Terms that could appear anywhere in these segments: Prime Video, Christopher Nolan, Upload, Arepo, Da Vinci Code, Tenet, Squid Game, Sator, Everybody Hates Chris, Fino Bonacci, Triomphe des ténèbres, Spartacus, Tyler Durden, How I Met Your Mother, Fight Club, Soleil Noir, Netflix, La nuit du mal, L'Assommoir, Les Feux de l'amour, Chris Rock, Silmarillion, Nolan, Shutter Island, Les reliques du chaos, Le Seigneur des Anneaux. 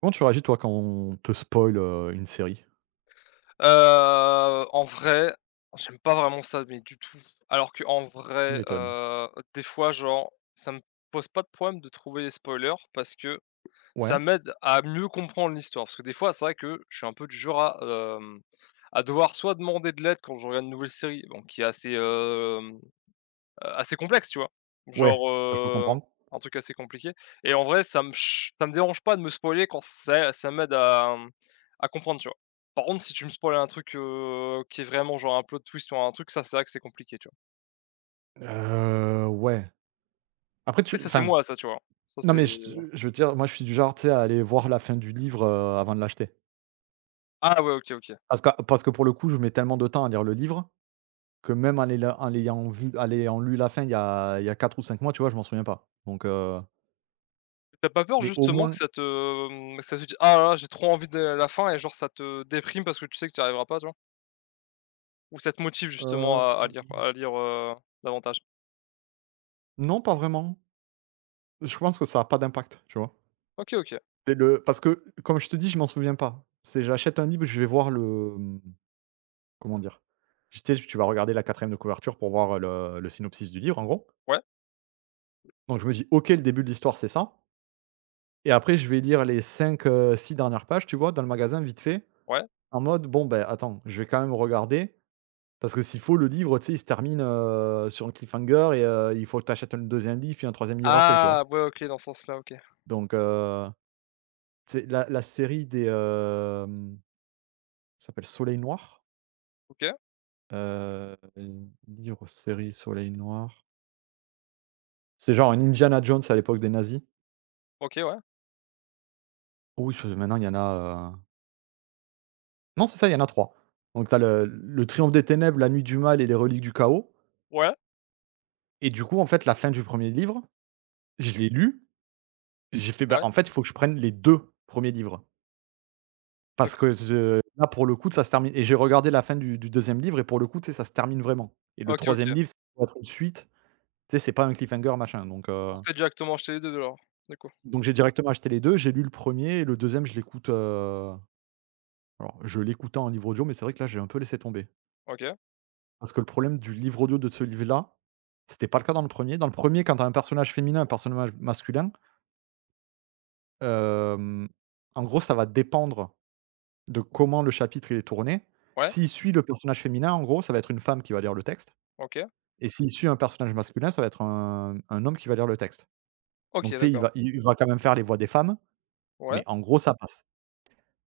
Comment tu réagis toi quand on te spoil, une série? En vrai, j'aime pas vraiment ça, mais du tout. Alors que en Tu vrai, m'étonnes. Des fois, genre, ça me pose pas de problème de trouver les spoilers parce que Ouais, ça m'aide à mieux comprendre l'histoire. Parce que des fois, c'est vrai que je suis un peu du genre à, hem, à devoir soit demander de l'aide quand je regarde une nouvelle série, bon qui est assez, assez complexe, tu vois? ouais. Genre, Ça, je peux comprendre. un truc assez compliqué. Et en vrai ça me dérange pas de me spoiler quand ça m'aide à, à comprendre, tu vois? Par contre, si tu me spoil un truc, qui est vraiment genre un plot twist ou un truc, ça c'est vrai que c'est compliqué, tu vois? Ouais. Après Après tu ça c'est Enfin, moi ça, tu vois? Ça non c'est mais je veux dire, moi je suis du genre, tu sais, à aller voir la fin du livre, avant de l'acheter. Ah ouais, OK, OK. Parce que pour le coup, je mets tellement de temps à lire le livre que même en l'ayant lu la fin il y a 4 ou 5 mois, tu vois, je m'en souviens pas. T'as pas peur Mais au justement que moins, ça te, mmh, ça te dit: «Ah là là, j'ai trop envie de la fin» et genre ça te déprime parce que tu sais que tu arriveras pas, tu vois? Ou ça te motive justement heu, à lire davantage? non, pas vraiment. Je pense que ça a pas d'impact, tu vois? OK, OK. C'est le Parce que comme je te dis, je m'en souviens pas. C'est J'achète un livre, je vais voir le, mmh Comment dire? Tu sais, tu vas regarder la quatrième de couverture pour voir le synopsis du livre, en gros. Ouais, Donc je me dis: «OK, le début de l'histoire, c'est ça», et après je vais lire les 5, 6 dernières pages, tu vois, dans le magasin, vite fait, ouais. en mode: «Bon, ben attends, je vais quand même regarder», parce que s'il faut, le livre, tu sais, il se termine, sur un cliffhanger, et il faut que tu achètes un deuxième livre, puis un troisième livre après, tu vois? Ah! Ouais, OK, dans ce sens-là, OK. Donc, tu sais, la série des, ça s'appelle Soleil Noir? OK, Heu, Livre, série, Soleil Noir? C'est genre un Indiana Jones à l'époque des nazis. OK, ouais. Oui, ce maintenant il y en a, non, c'est ça, il y en a 3. Donc tu as le Triomphe des ténèbres, La nuit du mal et Les reliques du chaos, Ouais, et du coup, en fait, la fin du premier livre, je l'ai lu, j'ai fait: «Bah, ouais, en fait, il faut que je prenne les 2 premiers livres», parce OK. que je là, pour le coup, ça se termine, et j'ai regardé la fin du 2e livre, et pour le coup, tu sais, ça se termine vraiment et le OK, troisième OK. livre, ça doit être une suite, tu sais, c'est pas un cliffhanger machin, Donc tu as directement acheté les 2 alors? Du coup? donc j'ai directement acheté les 2. J'ai lu le premier et le deuxième, alors je l'écoutais en livre audio, mais c'est vrai que là, j'ai un peu laissé tomber. OK, Parce que le problème du livre audio de ce livre-là, c'était pas le cas dans le premier. Dans le premier, er quand tu as un personnage féminin, un personnage masculin, hem, en gros, ça va dépendre de comment le chapitre il est tourné. ouais, S'il suit le personnage féminin, en gros, ça va être une femme qui va lire le texte, OK, et s'il suit un personnage masculin, ça va être un homme qui va lire le texte. OK, Donc tu sais, il d'accord. va il va quand même faire les voix des femmes, Ouais, mais en gros, ça passe.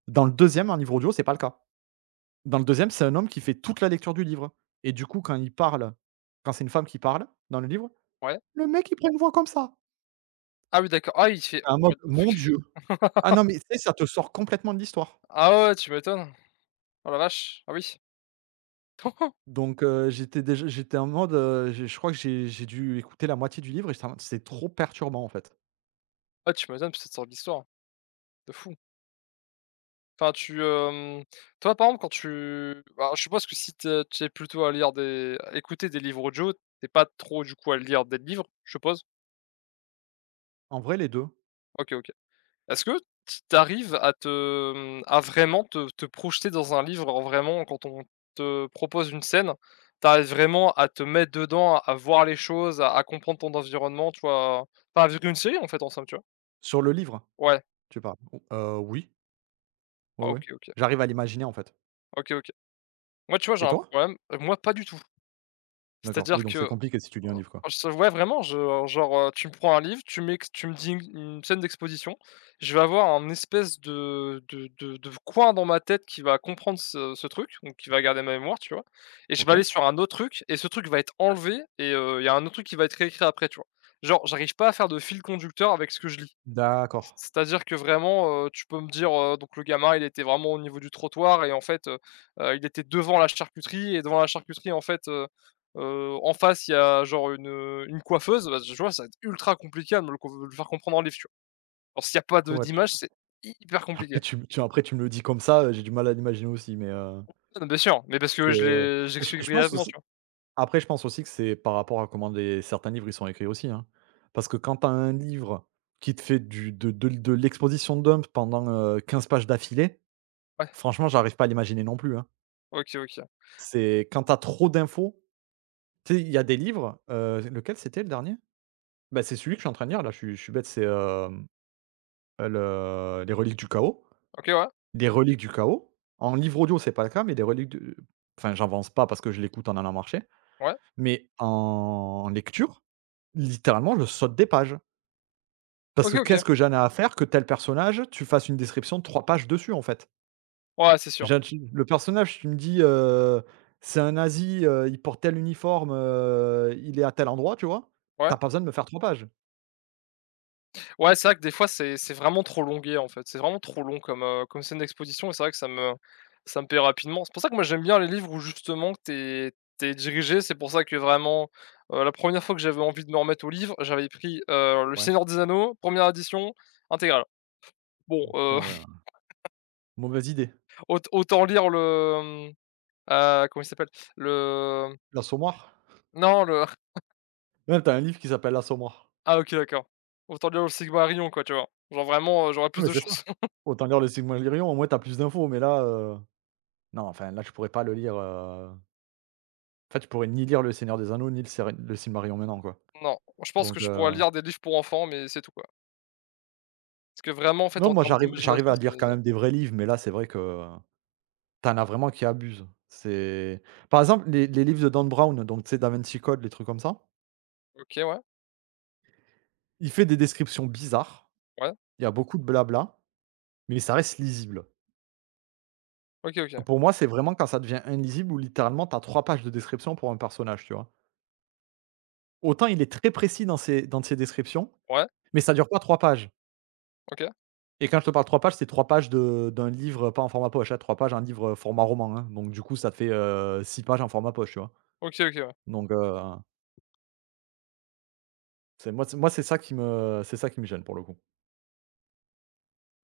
Dans le deuxième, e en livre audio, c'est pas le cas. Dans le deuxième, c'est un homme qui fait toute la lecture du livre, et du coup, quand il parle, quand c'est une femme qui parle dans le livre, ouais. le mec, il prend une voix comme ça. Ah oui, d'accord. Ah, il fait J'étais en mode: what the «Mon fuck? Dieu!» Ah, non, mais tu sais, ça te sort complètement de l'histoire. Ah ouais, tu m'étonnes. Oh la vache! Ah oui. J'étais en mode, j'ai je crois que j'ai dû écouter la moitié du livre et j'étais en mode: «C'est trop perturbant, en fait». Ah tu m'étonnes, puisque ça te d'histoire de fou. Enfin, toi, par exemple, quand tu alors je suppose que si te tu es plutôt à lire des à écouter des livres audio, t'es pas trop, du coup, à lire des livres, je suppose? En vrai, les deux. OK, OK. Est-ce que t tu arrives à vraiment te projeter dans un livre, en vraiment quand on te propose une scène, tu arrives vraiment à te mettre dedans, à voir les choses, à comprendre ton environnement, tu vois? Pas à vivre une série, en fait, en somme, tu vois? Sur le livre, Ouais, tu parles? Ou Oui, oui, ah oui. OK, OK. J'arrive à l'imaginer, en fait. OK, OK. Moi, tu vois, j'ai Et un toi? problème, moi, pas du tout. D'accord, C'est-à-dire oui, donc c'est que compliqué si tu lis un Heu, livre, quoi. je ouais vraiment, je genre, tu me prends un livre, tu me dis une scène d'exposition, je vais avoir un espèce de coin dans ma tête qui va comprendre ce truc, donc qui va garder ma mémoire, tu vois? Et je vais OK. aller sur un autre truc et ce truc va être enlevé et il y a un autre truc qui va être réécrit après, tu vois? Genre, j'arrive pas à faire de fil conducteur avec ce que je lis. D'accord. C'est-à-dire que vraiment, tu peux me dire, donc le gamin, il était vraiment au niveau du trottoir et en fait, il était devant la charcuterie et devant la charcuterie, en fait, en face, il y a genre une coiffeuse. Bah, tu vois, ça va être ultra compliqué à me le faire comprendre en live, tu vois? Alors s'il y a pas Après, de moi, tu. d'image, c'est hyper compliqué. Et tu tu après tu me le dis comme ça, j'ai du mal à l'imaginer aussi, mais Non, bien sûr, mais parce que je c'est l'ai je j'explique je pense brièvement, tu aussi vois? je pense aussi que c'est par rapport à comment les certains livres ils sont écrits aussi, hein. Parce que quand t'as un livre qui te fait du de l'exposition de dump pendant, 15 pages d'affilée, Ouais, franchement j'arrive pas à l'imaginer non plus, hein. OK, OK. C'est quand t'as trop d'infos, tu sais, il y a des livres, lequel c'était le dernier? Bah, c'est celui que je suis en train de lire là, je suis bête, c'est, le Les Reliques du Chaos. OK, ouais, Des reliques du chaos. En livre audio, c'est pas le cas, mais des reliques de enfin, j'avance pas parce que je l'écoute en allant marcher, ouais. mais en lecture, littéralement, je saute des pages. Parce OK, que OK. qu'est-ce que j'en ai à faire que tel personnage, tu fasses une description de 3 pages dessus, en fait? Ouais, c'est sûr. J'ai Tu le personnage, tu me dis, c'est un nazi, il porte tel uniforme, il est à tel endroit, tu vois? Ouais. T'as pas besoin de me faire 3 pages. Ouais, c'est vrai que des fois, c'est vraiment trop longué, en fait. C'est vraiment trop long comme scène d'exposition et c'est vrai que ça me paie rapidement. C'est pour ça que moi, j'aime bien les livres où justement t'es es dirigé. C'est pour ça que vraiment, la première fois que j'avais envie de me remettre au livre, j'avais pris, Le Ouais. Seigneur des Anneaux, première édition intégrale. Bon, Oh putain, ouais, hein. Mauvaise idée. Autant lire le, comment il s'appelle? Le L'Assommoir? non, le Même t'as un livre qui s'appelle L'Assommoir. ah OK, d'accord. Autant lire le Silmarillion, quoi, tu vois? Genre vraiment, j'aurais Non, plus mais de c'est ça. chance. Autant lire le Silmarillion, au moins t'as plus d'infos, mais là, non, enfin, là, je pourrais pas le lire, en fait, je pourrais ni lire Le Seigneur des Anneaux, ni le Silmarillion maintenant, quoi. Non, je pense que Donc, je pourrais lire des livres pour enfants, mais c'est tout, quoi. Parce que vraiment, en fait, non, en moi, termes j'arrive d'imagination, à lire quand c'est même des vrais livres, mais là, c'est vrai que tu en as vraiment qui abusent. C'est par exemple, les livres de Dan Brown, donc tu sais Da Vinci Code, les trucs comme ça, OK, ouais, il fait des descriptions bizarres, ouais, il y a beaucoup de blabla, mais ça reste lisible. OK, OK, Pour moi, c'est vraiment quand ça devient inlisible, où littéralement, t'as 3 pages de description pour un personnage, tu vois? Autant il est très précis dans ses descriptions, ouais, mais ça dure pas 3 pages, OK, et quand je te parle 3 pages, c'est 3 pages de d'un livre, pas en format poche, hein, 3 pages, un livre format roman, hein, donc du coup ça fait, 6 pages en format poche, tu vois? OK, OK, ouais, Donc heu, c'est ça qui me gêne pour le coup,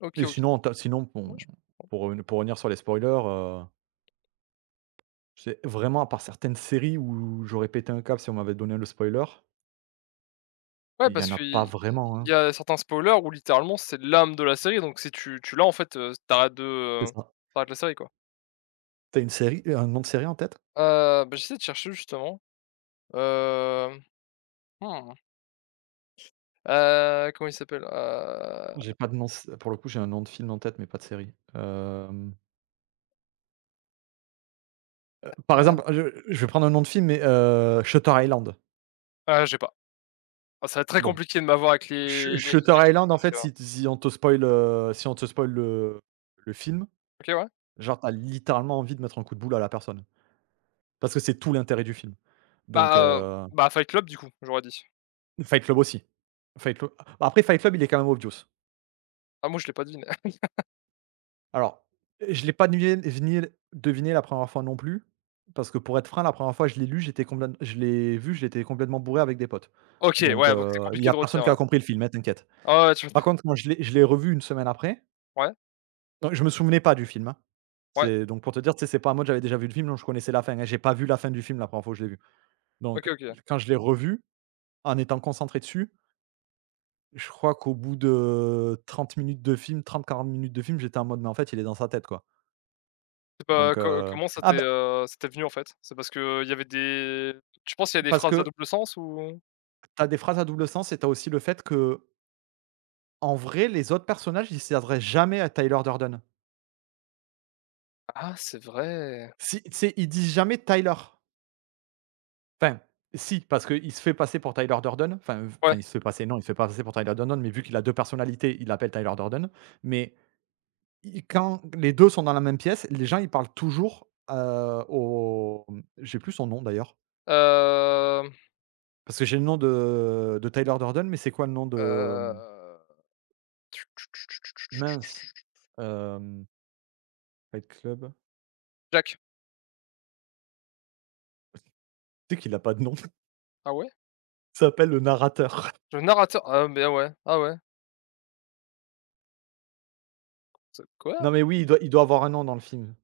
OK, et OK. sinon en ta sinon, bon, Ouais, je pour revenir sur les spoilers, c'est vraiment à part certaines séries où j'aurais pété un câble si on m'avait donné le spoiler, ouais, il y parce en a pas qu'il vraiment, il y hein. a certains spoilers où littéralement c'est l'âme de la série, donc si tu l'as, en fait, C'est ça. tu la série, quoi. Tu Une série, un nom de série en tête? Bah, j'essaie de chercher justement, hem, mmh, comment il s'appelle? J'ai pas de nom s pour le coup, j'ai un nom de film en tête, mais pas de série. Par heu, exemple, je vais prendre un nom de film, mais Shutter Island. ah, j'ai pas. Ah, ça va être très Bon, compliqué de m'avoir avec Sh les les Shutter films Island, en parce fait, que si on te spoil le film, OK, ouais. genre, t'as littéralement envie de mettre un coup de boule à la personne. Parce que c'est tout l'intérêt du film. Donc, Bah, Fight Club, du coup, j'aurais dit. Fight Club aussi. Fight Club Après Fight Club, il est quand même obvious. Ah, moi, je l'ai pas deviné. Alors, je l'ai pas deviné deviné deviné la première fois non plus, parce que pour être franc, la première fois, je l'ai vu, j'étais complètement bourré avec des potes. OK, Donc, ouais, donc c'est il y compliqué a de personne retenir, qui ouais. a compris le film, hein, t'inquiète. Ah ouais, tu Par contre, quand je l'ai revu une semaine après, ouais, donc je me souvenais pas du film, hein. ouais, C'est donc pour te dire, tu sais, c'est pas en mode j'avais déjà vu le film, donc je connaissais la fin, hein. J'ai pas vu la fin du film la première fois que je l'ai vu. OK, Donc, OK. quand je l'ai revu, en étant concentré dessus, je crois qu'au bout de 30 minutes de film, 30 40 minutes de film, j'étais en mode: «Mais en fait, il est dans sa tête, quoi». C'est pas Donc, co Comment ah, bah, ça t'est venu, en fait? C'est parce que il y avait des Tu penses qu'il y a des parce phrases à que double sens ou? t'as des phrases à double sens et t'as aussi le fait que en vrai, les autres personnages, ils s'adressent jamais à Tyler Durden. Ah, c'est vrai. Si, tu sais, ils disent jamais Tyler. Enfin, si, parce qu'il se fait passer pour Tyler Durden. Enfin, v Ouais, enfin, il se fait passer, non, il se fait passer pour Tyler Durden, mais vu qu'il a 2 personnalités, il l'appelle Tyler Durden. Mais i quand les 2 sont dans la même pièce, les gens, ils parlent toujours, j'ai plus son nom d'ailleurs, hem, parce que j'ai le nom de Tyler Durden, mais c'est quoi le nom heu, de, mince, hem, Fight Club? Jack. Tu sais qu'il a pas de nom. Ah ouais? Ça s'appelle le narrateur. Le narrateur ah mais ah ouais, ah ouais. C'est quoi? Non, mais oui, il doit avoir un nom dans le film.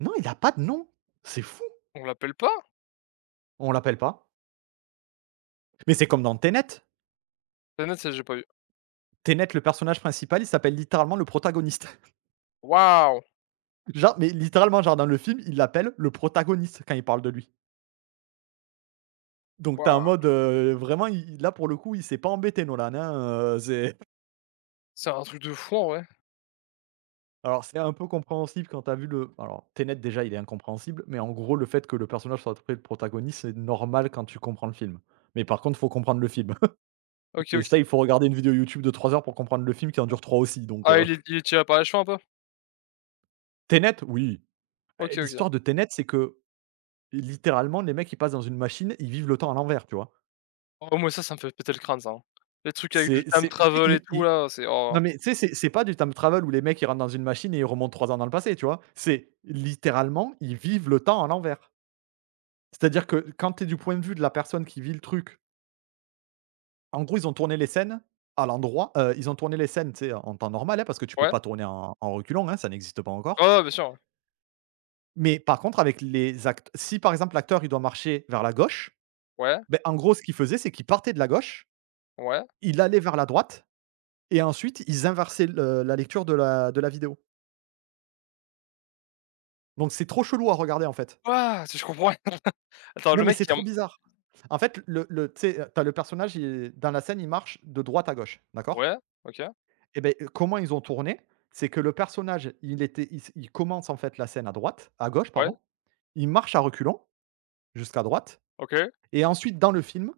Non, il a pas de nom! C'est fou! On l'appelle pas? On l'appelle pas. Mais c'est comme dans Tenet. C'est net, ça j'ai pas eu. Tenet, le personnage principal, il s'appelle littéralement le protagoniste. Waouh! Genre, mais littéralement, genre dans le film, ils l'appellent le protagoniste quand ils parlent de lui. Donc t'as un Waouh! mode, vraiment, il là, pour le coup, il s'est pas embêté Nolan, hein, c'est C'est un truc de fou, ouais, alors c'est un peu compréhensible quand t'as vu le alors Tenet, déjà, il est incompréhensible, mais en gros, le fait que le personnage soit appelé le protagoniste, c'est normal quand tu comprends le film. Mais par contre, faut comprendre le film. OK, Et OK. ça, il faut regarder une vidéo YouTube de 3 heures pour comprendre le film qui en dure 3 aussi, donc Ah il est il est tiré par les cheveux, un peu? Tenet, oui. Eh, OK, OK. l'histoire de Tenet, c'est que, littéralement, les mecs, ils passent dans une machine, ils vivent le temps à l'envers, tu vois? Oh moi ça, ça me fait péter le crâne ça, hein. Les trucs avec du time C'est tu sais, travel et ils tout ils là, c'est oh non, mais tu sais, c'est pas du time travel où les mecs, ils rentrent dans une machine et ils remontent 3 ans dans le passé, tu vois? C'est, littéralement, ils vivent le temps à l'envers. C'est-à-dire que quand tu es du point de vue de la personne qui vit le truc, en gros, ils ont tourné les scènes à l'endroit, ils ont tourné les scènes, tu sais, en temps normal, hein, parce que tu peux ouais? pas tourner en reculant, hein, ça n'existe pas Ouais, encore. ouais, bien sûr. Mais par contre, avec les actes, si par exemple l'acteur, il doit marcher vers la gauche, Ouais, ben en gros ce qu'il faisait, c'est qu'il partait de la gauche, ouais. il allait vers la droite et ensuite ils inversaient le la lecture de la vidéo. Donc c'est trop chelou à regarder en fait. Ah! Si je comprends Attends, Non, le mais mec c'est il rem trop bizarre. En fait, le tu sais, le personnage, dans la scène, il marche de droite à gauche, d'accord? ouais, OK, Et beh, comment ils ont tourné? C'est que le personnage, il était il s il commence en fait la scène à droite, à gauche ouais, pardon, il marche à reculons jusqu'à droite. OK. Et ensuite, dans le film,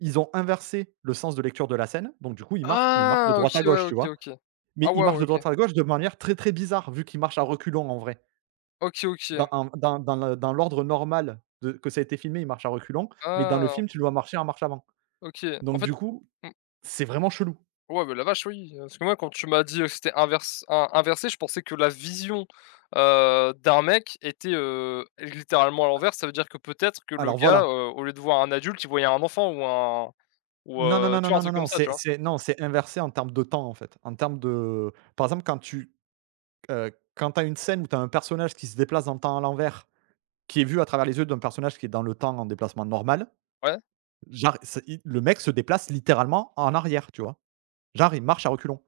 ils ont inversé le sens de lecture de la scène, donc du coup, il marche de Ah! OK, droite à ouais, gauche, tu OK, vois? OK. Mais Ah il ouais, marche ouais, de OK. droite à gauche de manière très, très bizarre, vu qu'il marche à reculons en vrai. OK, Dans OK. un dans dans le dans l'ordre normal de que ça a été filmé, il marche à reculons, mais dans le Ah! film, tu le vois marcher en marche avant. OK. En Donc fait du coup, mmh, c'est vraiment chelou. ouais, bah, la vache, oui, parce que moi quand tu m'as dit, que c'était inverse in inversé, je pensais que la vision, d'un mec était, littéralement à l'envers. Ça veut dire que peut-être que le Alors gars, voilà. au lieu de voir un adulte, il voyait un enfant ou Non, non, non, tu non, vois? Un non, non, truc comme non, ça, tu vois? c'est non, c'est inversé en termes de temps, en fait. En termes de, par exemple, quand tu as une scène où tu as un personnage qui se déplace dans le temps à l'envers, qui est vu à travers les yeux d'un personnage qui est dans le temps en déplacement normal. Ouais. Genre, c'est il le mec se déplace littéralement en arrière, tu vois? Genre, il marche à reculons.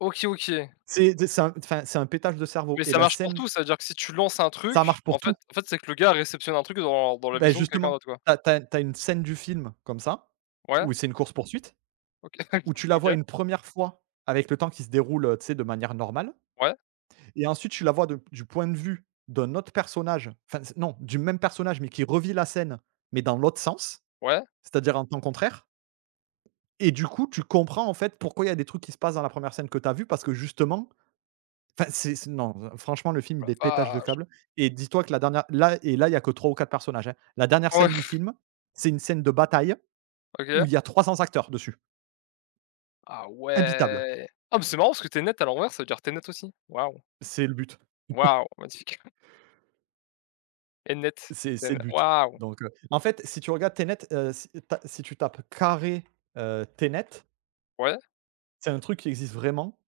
OK, OK. C'est d c'est un enfin, c'est un pétage de cerveau Mais et ça la marche pour scène tout, ça veut dire que si tu lances un ça truc, marche en pour fait tout. en fait, c'est que le gars réceptionne un truc dans la Beh, vision de quelqu'un justement, d'autre, quoi. t'as as tu une scène du film comme ça, Ouais, où c'est une course poursuite, OK, où tu la vois OK, une première fois avec le temps qui se déroule, tu sais, de manière normale ouais, et ensuite tu la vois de du point de vue d'un autre personnage, enfin, c non, du même personnage mais qui revit la scène, mais dans l'autre sens, ouais. c'est-à-dire en temps contraire. Et du coup, tu comprends en fait pourquoi il y a des trucs qui se passent dans la première scène que tu as vue parce que justement, enfin c'est non, franchement le film Oh il est la pétage de vache! câbles et dis-toi que la dernière là et là il y a que 3 ou 4 personnages, hein. La dernière Ouais, scène du film, c'est une scène de bataille où OK. il y a 300 acteurs dessus, Ah imbitable. ouais! Ah, mais c'est marrant parce que t'es net à l'envers, ça veut dire t'es net aussi. Waouh, C'est le but, waouh, magnifique. Ennet, net. c'est T'es c'est le net. but. Waouh! Donc, en fait, si tu regardes Tenet, si tu tapes carré, Tenet, Ouais, c'est un truc qui existe vraiment.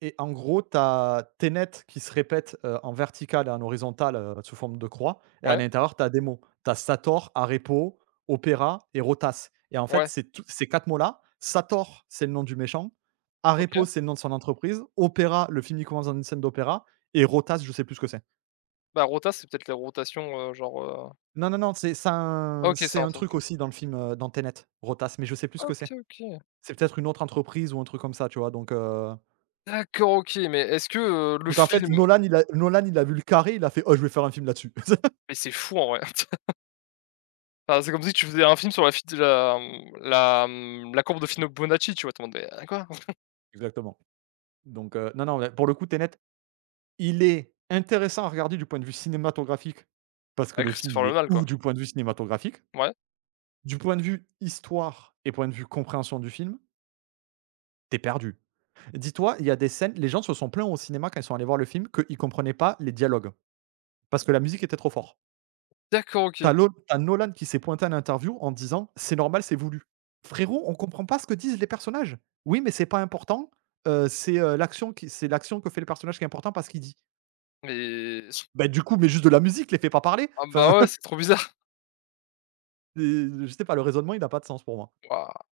Et en gros, tu as tes nets qui se répètent, en vertical et en horizontal, sous forme de croix et à ouais, l'intérieur, tu as des mots. Tu as Sator, Arepo, Opéra et Rotas et en fait, ouais, c'est tous ces 4 mots-là. Sator, c'est le nom du méchant, Arepo, OK. c'est le nom de son entreprise, Opéra, le film, il commence dans une scène d'opéra, et Rotas, je sais plus ce que c'est. Bah, rota, c'est peut-être les rotations, genre, Non, non, non, ah OK, c'est c'est un un truc, truc OK. aussi dans le film, dans Tenet, Rotas, mais je sais plus ce que OK, c'est. OK. C'est peut-être une autre entreprise ou un truc comme ça, tu vois? Donc heu, D'accord, OK, mais est-ce que, le donc en fait, film Nolan, il a vu le carré, il a fait: «Oh, je vais faire un film là-dessus». mais c'est fou en vrai. Enfin, c'est comme si tu faisais un film sur la fi la, mmh, la, mmh, la courbe de Fino Bonacci, tu vois? Tu en mode: «Mais, hein, quoi?» Exactement. Donc, non, non, mais pour le coup, Tenet, il est intéressant à regarder du point de vue cinématographique, parce que avec le film, Christopher il est Nolan, ouf quoi. du point de vue cinématographique. Ouais. Du point de vue histoire et point de vue compréhension du film, t'es perdu. Dis-toi, il y a des scènes, les gens se sont plaints au cinéma quand ils sont allés voir le film qu'ils comprenaient pas les dialogues, parce que la musique était trop forte. D'accord, T'as OK. Lo tu Nolan qui s'est pointé à l'interview en disant: «C'est normal, c'est voulu». Frérot, on comprend pas ce que disent les personnages. «Oui, mais c'est pas important, c'est l'action que fait le personnage qui est important parce qu'il dit». Mais Bah, du coup, mais juste de la musique, les fais pas parler. ah Enfin, bah, ouais, c'est trop bizarre. je sais pas, le raisonnement, il n'a pas de sens pour moi. Waouh!